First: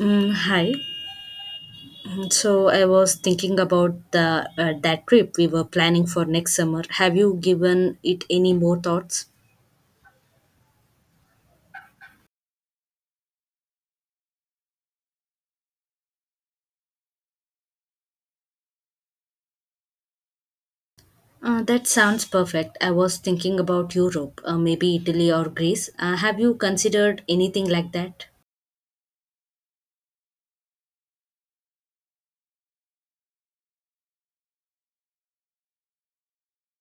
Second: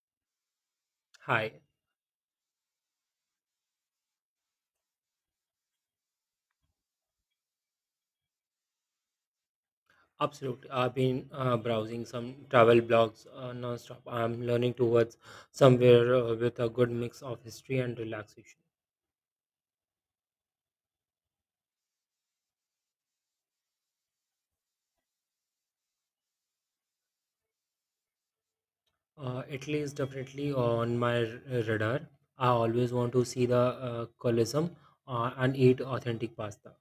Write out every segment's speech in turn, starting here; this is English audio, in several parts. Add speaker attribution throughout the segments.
Speaker 1: Mm, hi.
Speaker 2: Hi,
Speaker 1: So I was thinking about the that trip we were planning for next summer. Have you given it any more thoughts?
Speaker 2: absolutely. I've been browsing some travel blogs nonstop. I'm learning towards somewhere with a good mix of history and relaxation.
Speaker 1: That sounds perfect. I was thinking about Europe, maybe Italy or Greece. Have you considered anything like that?
Speaker 2: Italy is definitely on my radar. I always want to see the Colosseum and eat authentic pasta.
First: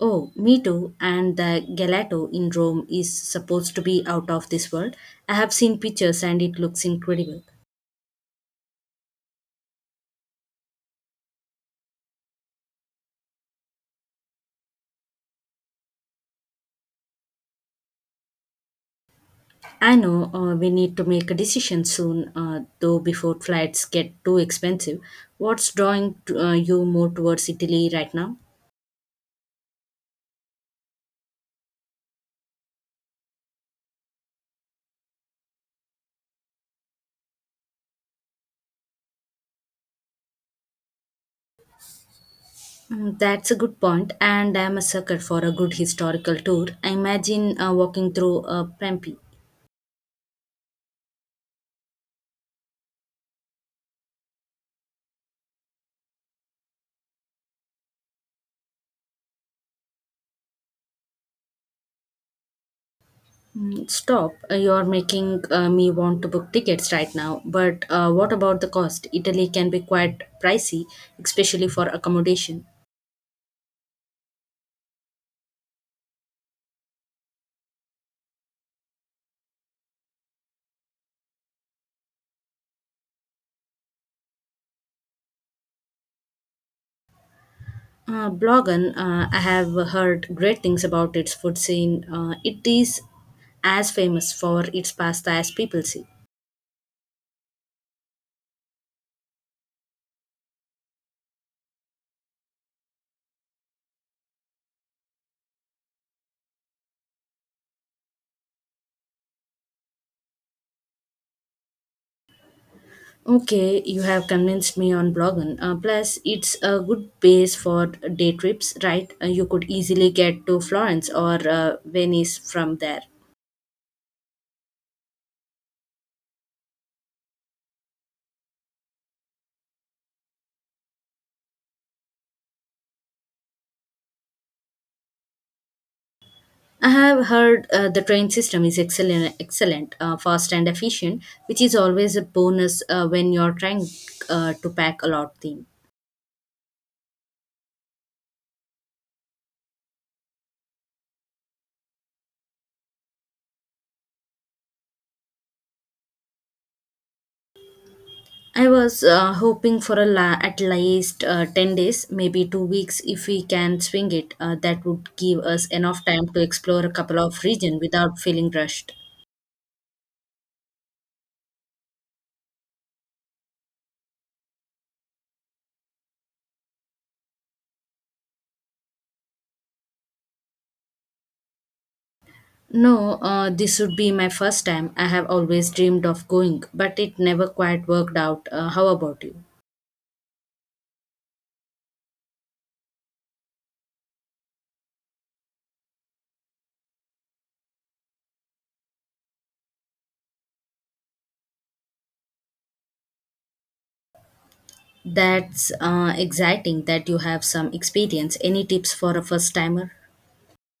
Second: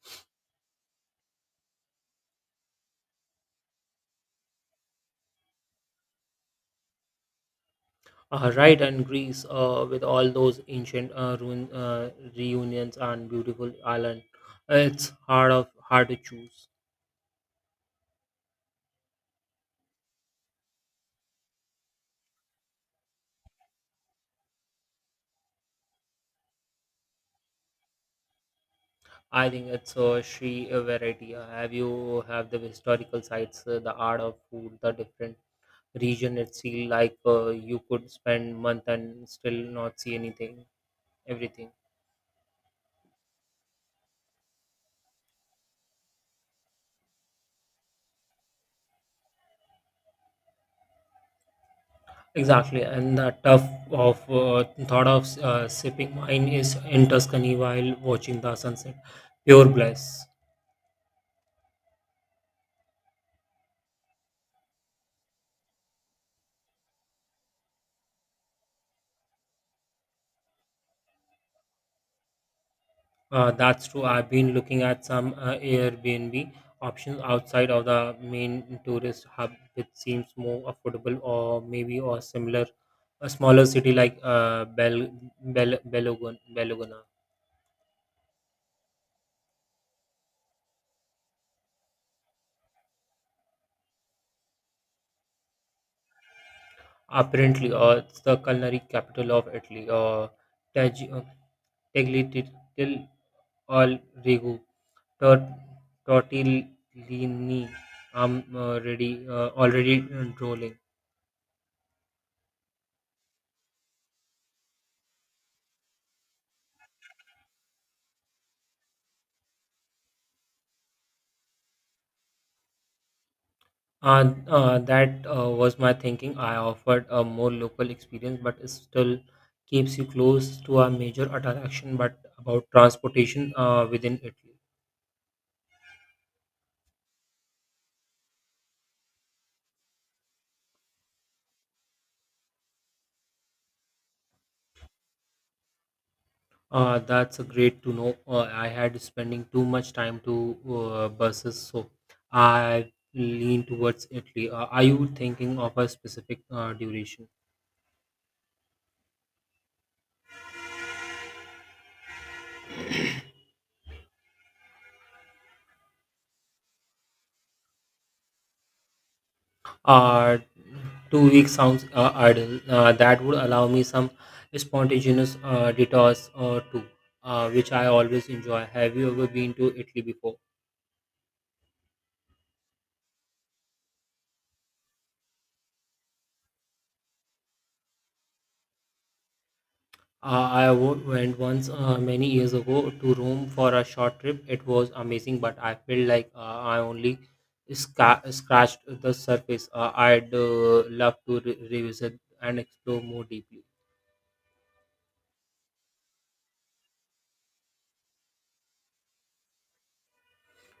Speaker 1: Oh, me too. And the gelato in Rome is supposed to be out of this world. I have seen pictures and it looks incredible.
Speaker 2: Right, and Greece with all those ancient ruin reunions and beautiful island. It's hard of hard to choose.
Speaker 1: I know we need to make a decision soon, though, before flights get too expensive. What's drawing you more towards Italy right now?
Speaker 2: I think it's a sheer variety. Have you have the historical sites, the art of food, the different region. It feel like you could spend month and still not see anything, everything.
Speaker 1: That's a good point, and I'm a sucker for a good historical tour. I imagine walking through Pompeii.
Speaker 2: Exactly, and the tough of thought of sipping wine is in Tuscany while watching the sunset. Pure bliss.
Speaker 1: Stop. You're making me want to book tickets right now, but what about the cost? Italy can be quite pricey, especially for accommodation.
Speaker 2: That's true. I've been looking at some Airbnb options outside of the main tourist hub, which seems more affordable, or maybe or similar, a smaller city like Belogona.
Speaker 1: Blogan, I have heard great things about its food scene. It is as famous for its pasta as people see.
Speaker 2: Apparently, it's the culinary capital of Italy. Tag- uh, Tagliatelle al rigu Tor- Tortellini. I'm already drooling.
Speaker 1: Okay, you have convinced me on Blogan. Plus, it's a good base for day trips, right? You could easily get to Florence or Venice from there.
Speaker 2: That was my thinking. I offered a more local experience, but it still keeps you close to a major attraction. But about transportation within Italy,
Speaker 1: I have heard the train system is excellent, fast and efficient, which is always a bonus when you're trying to pack a lot. Thing.
Speaker 2: that's a great to know. I had spending too much time to buses, so I lean towards Italy. Are you thinking of a specific duration?
Speaker 1: I was hoping for at least 10 days, maybe 2 weeks if we can swing it. That would give us enough time to explore a couple of regions without feeling rushed.
Speaker 2: Uh, 2 weeks sounds idle. That would allow me some spontaneous detours or two, which I always enjoy. Have you ever been to Italy before?
Speaker 1: No, this would be my first time. I have always dreamed of going, but it never quite worked out. How about you?
Speaker 2: I went once many years ago to Rome for a short trip. It was amazing, but I felt like I only scratched the surface. I'd love to revisit and explore more deeply.
Speaker 1: That's exciting that you have some experience. Any tips for a first timer?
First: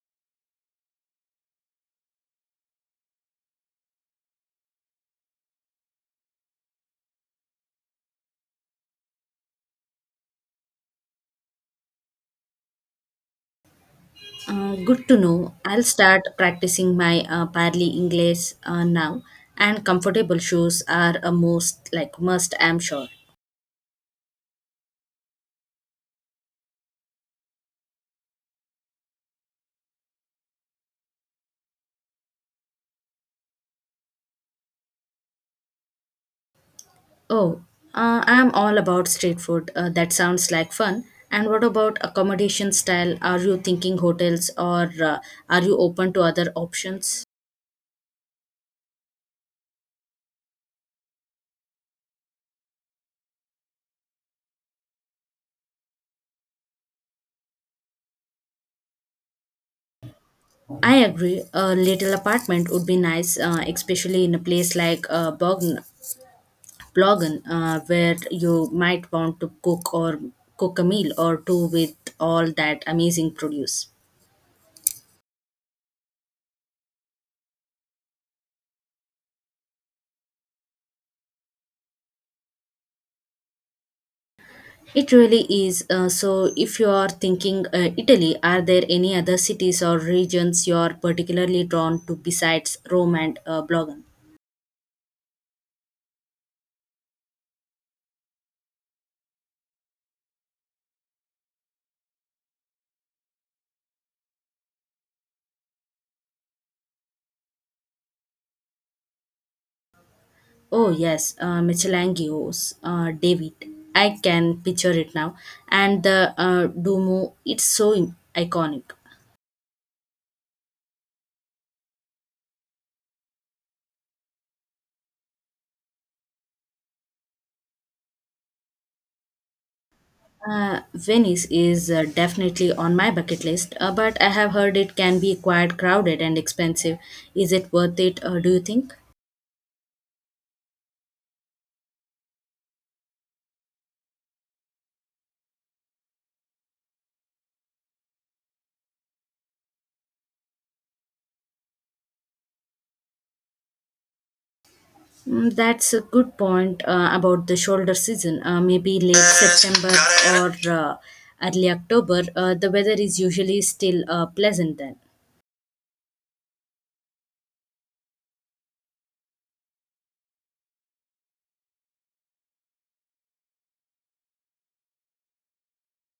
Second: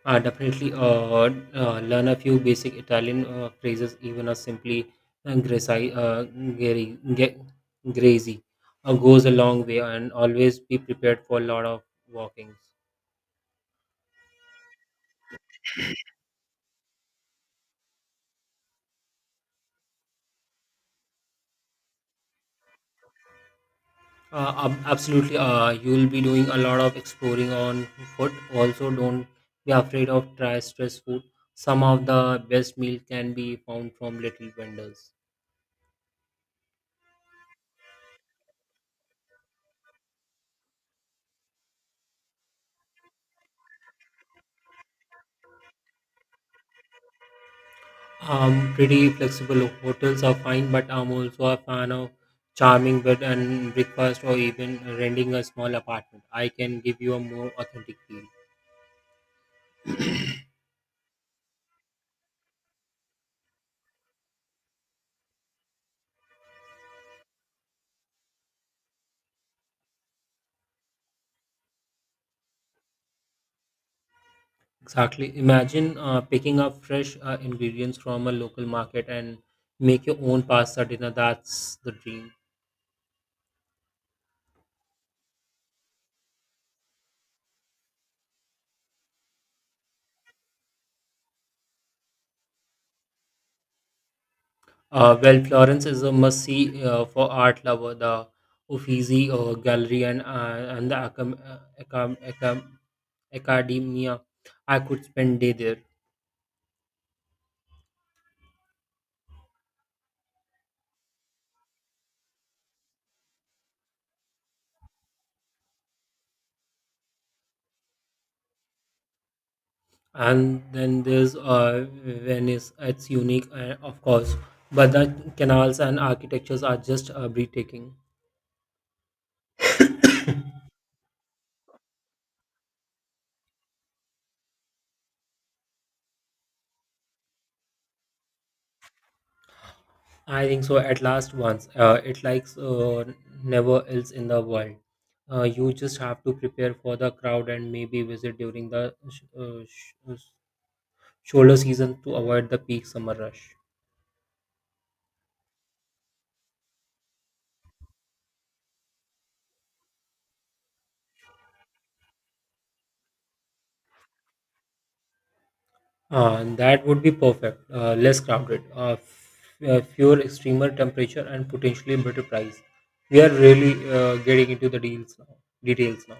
Speaker 2: Definitely, learn a few basic Italian phrases, even a simply uh, grazi, uh, gari- ge- grazy goes a long way, and always be prepared for a lot of walkings.
Speaker 1: Good to know. I'll start practicing my parli English now, and comfortable shoes are a most like must. I'm sure.
Speaker 2: Absolutely, you will be doing a lot of exploring on foot. Also, don't be afraid of try stress food. Some of the best meal can be found from little vendors.
Speaker 1: Oh, I'm all about street food. That sounds like fun. And what about accommodation style? Are you thinking hotels or are you open to other options?
Speaker 2: I'm pretty flexible. Hotels are fine, but I'm also a fan of charming bed and breakfast or even renting a small apartment. I can give you a more authentic feel.
Speaker 1: I agree. A little apartment would be nice, especially in a place like Bogn blogging where you might want to cook a meal or two with all that amazing produce.
Speaker 2: Exactly. Imagine picking up fresh ingredients from a local market and make your own pasta dinner. That's the dream.
Speaker 1: It really is. So, if you are thinking Italy, are there any other cities or regions you are particularly drawn to besides Rome and Blogan?
Speaker 2: Well, Florence is a must-see for art lover. The Uffizi Gallery and the Academia. I could spend day there.
Speaker 1: Oh, yes, Michelangio's David. I can picture it now. And the Duomo, it's so iconic.
Speaker 2: And then there's Venice. It's unique, of course, but the canals and architectures are just breathtaking.
Speaker 1: Venice is definitely on my bucket list, but I have heard it can be quite crowded and expensive. Is it worth it, do you think?
Speaker 2: I think so. At last, once it likes never else in the world. You just have to prepare for the crowd and maybe visit during the shoulder season to avoid the peak summer rush.
Speaker 1: That's a good point about the shoulder season. Maybe late September or early October, the weather is usually still pleasant then.
Speaker 2: That would be perfect. Less crowded, fewer extremer temperature, and potentially better price. We are really getting into the deals now. Details now.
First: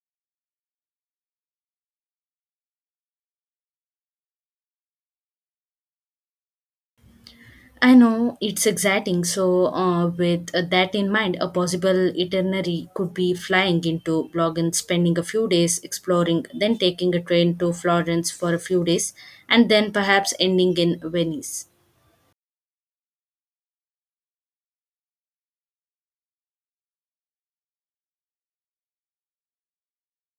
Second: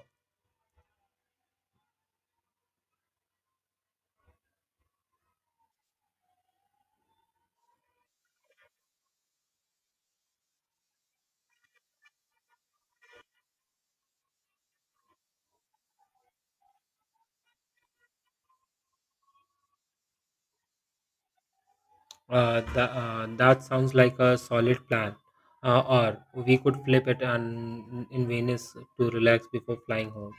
Speaker 1: I know it's exciting. So, with that in mind, a possible itinerary could be flying into Blogen, spending a few days exploring, then taking a train to Florence for a few days, and then perhaps ending in Venice.
Speaker 2: That sounds like a solid plan. Uh, or we could flip it and in Venice to relax before flying home.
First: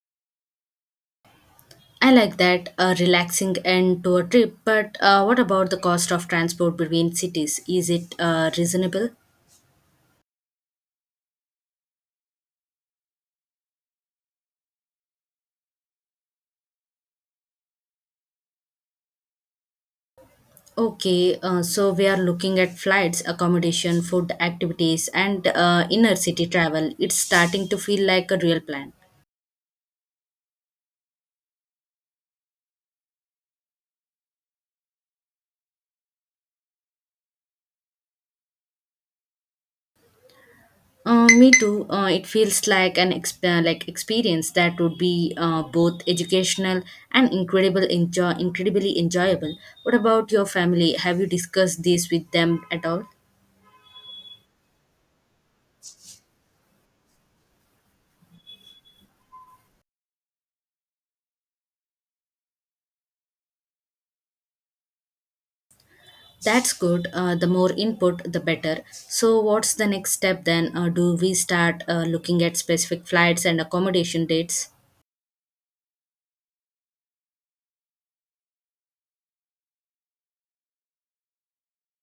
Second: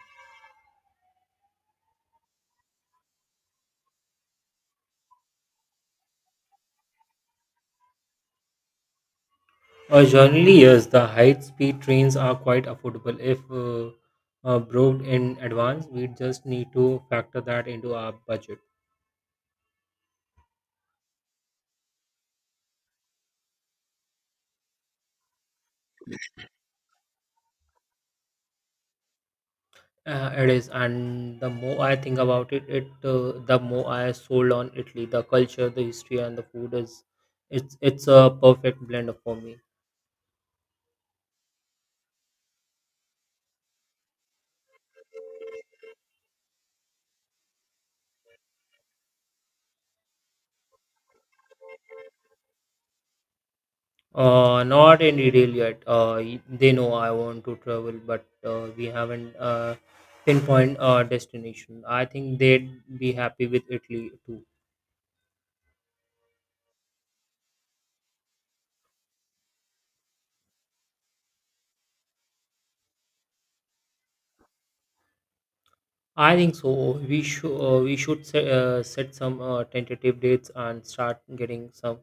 Speaker 1: I like that a relaxing end to a trip, but what about the cost of transport between cities? Is it reasonable?
Speaker 2: Generally, yes, the high-speed trains are quite affordable if booked in advance. We just need to factor that into our budget.
Speaker 1: Okay, so we are looking at flights, accommodation, food, activities, and inner city travel. It's starting to feel like a real plan.
Speaker 2: It is, and the more I think about it, the more I sold on Italy. The culture, the history, and the food is it's a perfect blend for me.
Speaker 1: Me too. It feels like experience that would be both educational and incredible enjoy incredibly enjoyable. What about your family? Have you discussed this with them at all?
Speaker 2: Not any deal yet. They know I want to travel, but we haven't pinpoint destination. I think they'd be happy with Italy too.
Speaker 1: That's good. The more input, the better. So, what's the next step then? Do we start looking at specific flights and accommodation dates?
Speaker 2: I think so. We should set, set some tentative dates and start getting some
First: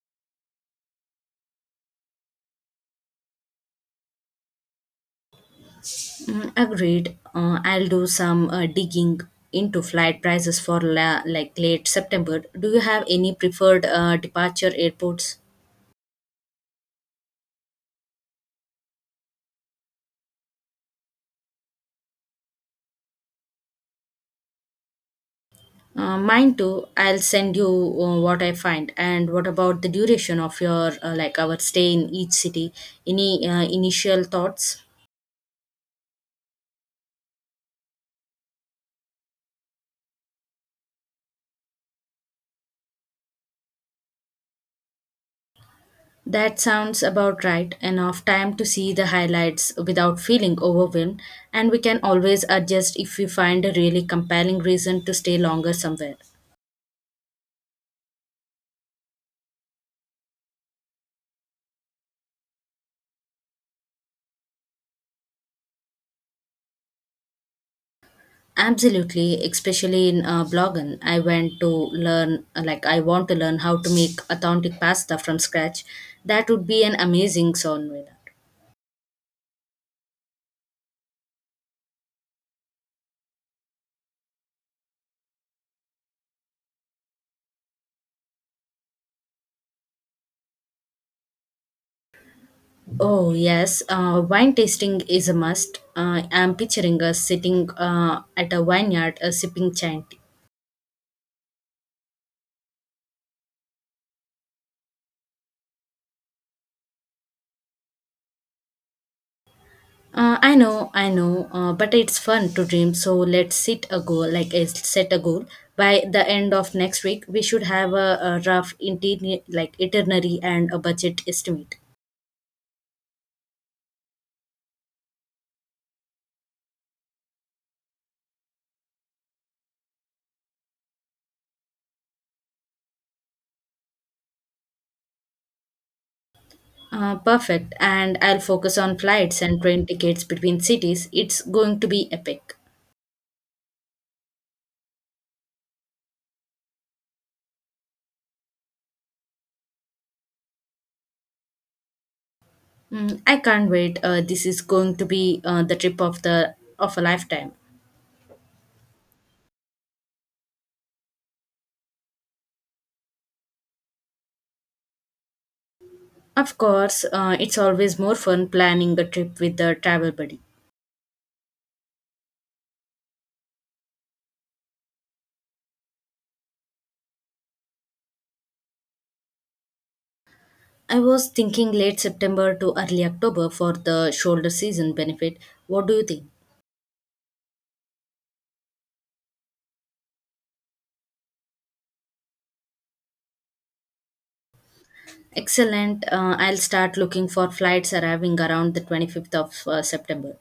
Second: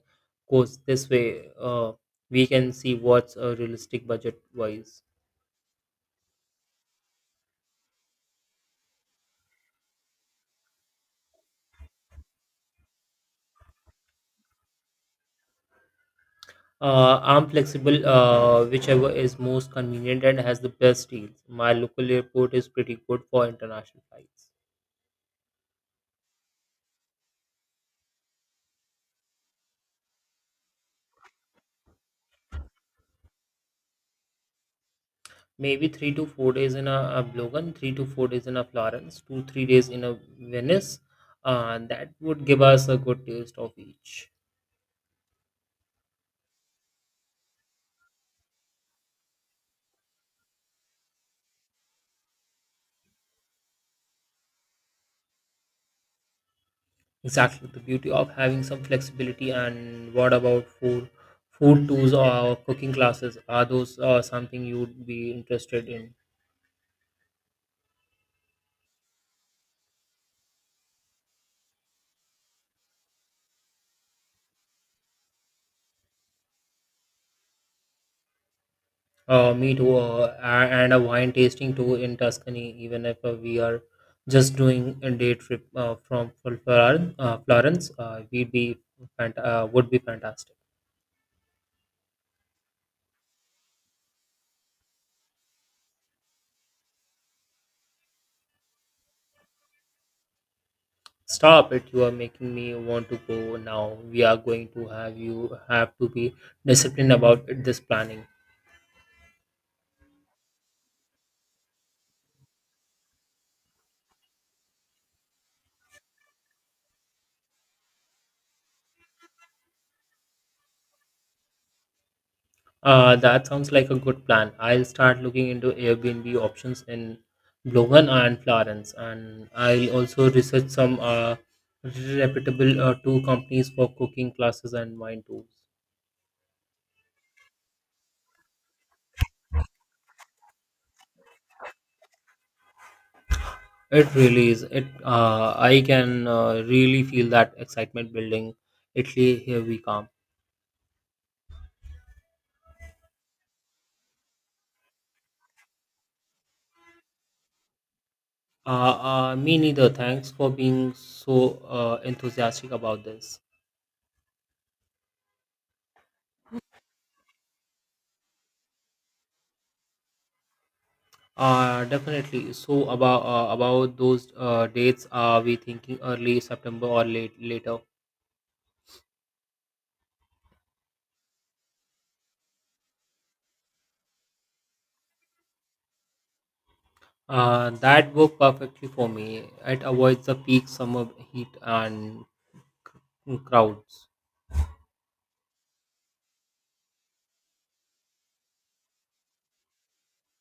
Speaker 2: quotes. This way, we can see what's realistic budget wise.
Speaker 1: Agreed. I'll do some digging into flight prices for like late September. Do you have any preferred departure airports?
Speaker 2: I'm flexible, whichever is most convenient and has the best deals. My local airport is pretty good for international flights.
Speaker 1: Mine too. I'll send you what I find. And what about the duration of your like our stay in each city? Any initial thoughts?
Speaker 2: Maybe 3 to 4 days in a Logan, 3 to 4 days in a Florence, 2 3 days in a Venice. That would give us a good taste of each.
Speaker 1: That sounds about right. Enough time to see the highlights without feeling overwhelmed, and we can always adjust if we find a really compelling reason to stay longer somewhere.
Speaker 2: Exactly, the beauty of having some flexibility. And what about food? Food tours or cooking classes? Are those something you'd be interested in?
Speaker 1: Absolutely, especially in Blogen, I want to learn how to make authentic pasta from scratch. That would be an amazing sourdough.
Speaker 2: Me too. And a wine tasting tour in Tuscany, even if we are just doing a day trip from Florence, would be fantastic.
Speaker 1: Oh yes, wine tasting is a must. I'm picturing us sitting at a vineyard, sipping chant.
Speaker 2: Stop it! You are making me want to go now. We are going to have to be disciplined about this planning.
Speaker 1: I know, but it's fun to dream. So let's set a goal, set a goal. By the end of next week, we should have a rough interior, like itinerary and a budget estimate.
Speaker 2: That sounds like a good plan. I'll start looking into Airbnb options in Blogen and Florence, and I'll also research some reputable tour companies for cooking classes and wine tours.
Speaker 1: Perfect. And I'll focus on flights and train tickets between cities. It's going to be epic.
Speaker 2: It really is. It I can really feel that excitement building. Italy, here we come.
Speaker 1: I can't wait. This is going to be the trip of the of a lifetime.
Speaker 2: Me neither. Thanks for being so enthusiastic about this.
Speaker 1: Of course, it's always more fun planning a trip with a travel buddy.
Speaker 2: Definitely. So about those dates, are we thinking early September or late later?
Speaker 1: I was thinking late September to early October for the shoulder season benefit. What do you think?
Speaker 2: That worked perfectly for me. It avoids the peak summer heat and crowds.
Speaker 1: Excellent. I'll start looking for flights arriving around the 25th of September.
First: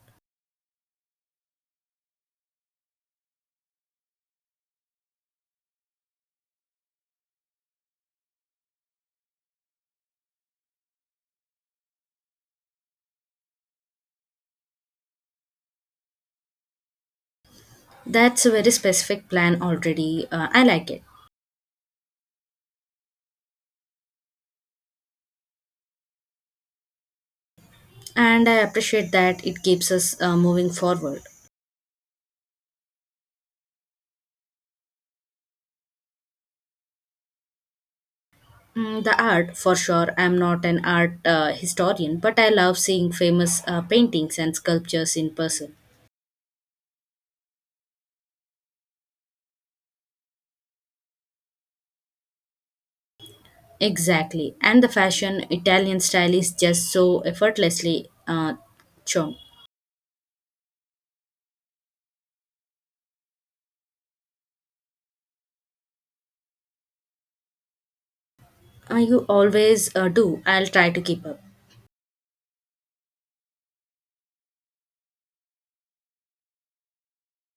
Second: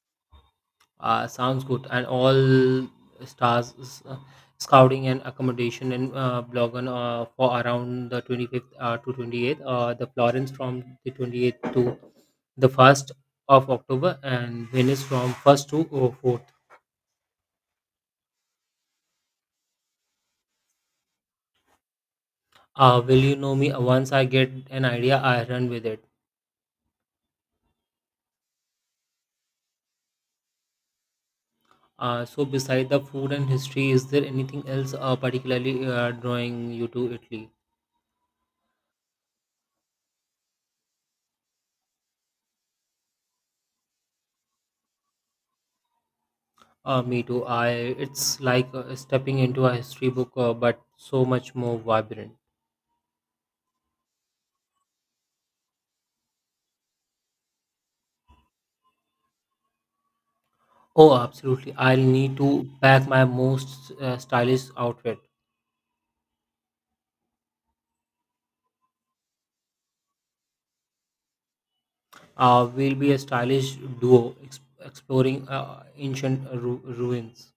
Speaker 2: Sounds good. And all stars s- uh, scouting and accommodation and Blogan for around the 25th to 28th. The Florence from the 28th to the 1st of October and Venice from 1st to 4th.
Speaker 1: That's a very specific plan already. I like it.
Speaker 2: Will you know me? Once I get an idea, I run with it.
Speaker 1: And I appreciate that it keeps us moving forward.
Speaker 2: So, beside the food and history, is there anything else particularly drawing you to Italy?
Speaker 1: The art for sure. I'm not an art historian, but I love seeing famous paintings and sculptures in person.
Speaker 2: Me too. I it's like stepping into a history book, but so much more vibrant.
Speaker 1: Exactly, and the fashion, Italian style is just so effortlessly uh, shown.
Speaker 2: Oh, absolutely! I'll need to pack my most stylish outfit.
Speaker 1: You always do. I'll try to keep up.
Speaker 2: We'll be a stylish duo exploring ancient ruins.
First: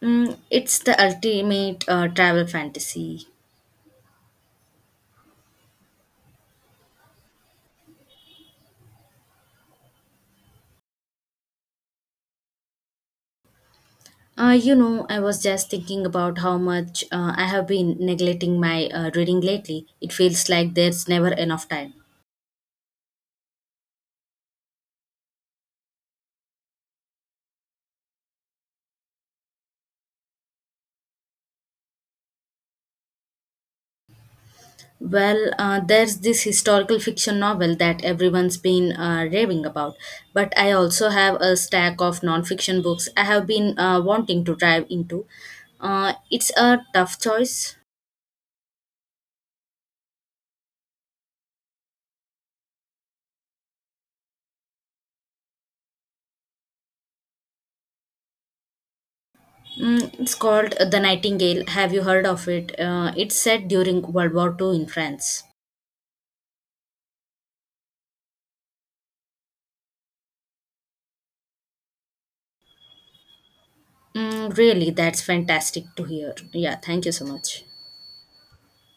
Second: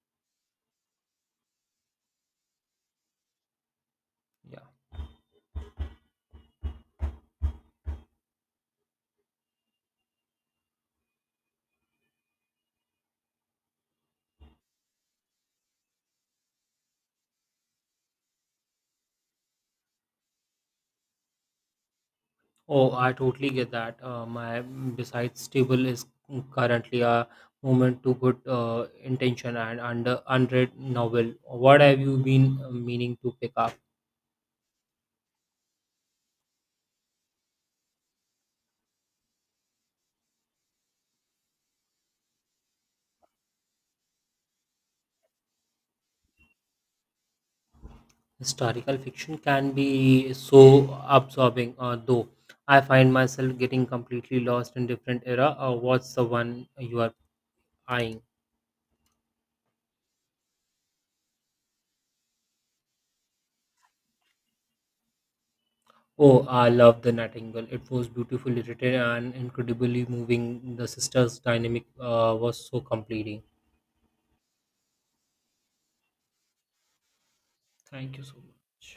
Speaker 1: It's the ultimate travel fantasy.
Speaker 2: Yeah.
Speaker 1: I was just thinking about how much I have been neglecting my reading lately. It feels like there's never enough time.
Speaker 2: Oh, I totally get that. My besides stable is currently a moment to good intention and under unread novel. What have you been meaning to pick up?
Speaker 1: Well, there's this historical fiction novel that everyone's been raving about, but I also have a stack of non-fiction books I have been wanting to dive into. It's a tough choice.
Speaker 2: Historical fiction can be so absorbing, though. I find myself getting completely lost in different era. What's the one you are eyeing?
Speaker 1: It's called The Nightingale. Have you heard of it? It's set during World War II in France.
Speaker 2: Oh, I love The Nightingale. It was beautifully written and incredibly moving. The sisters' dynamic was so completing.
Speaker 1: Really, that's fantastic to hear. Yeah, thank you so much.
Speaker 2: Thank you so much.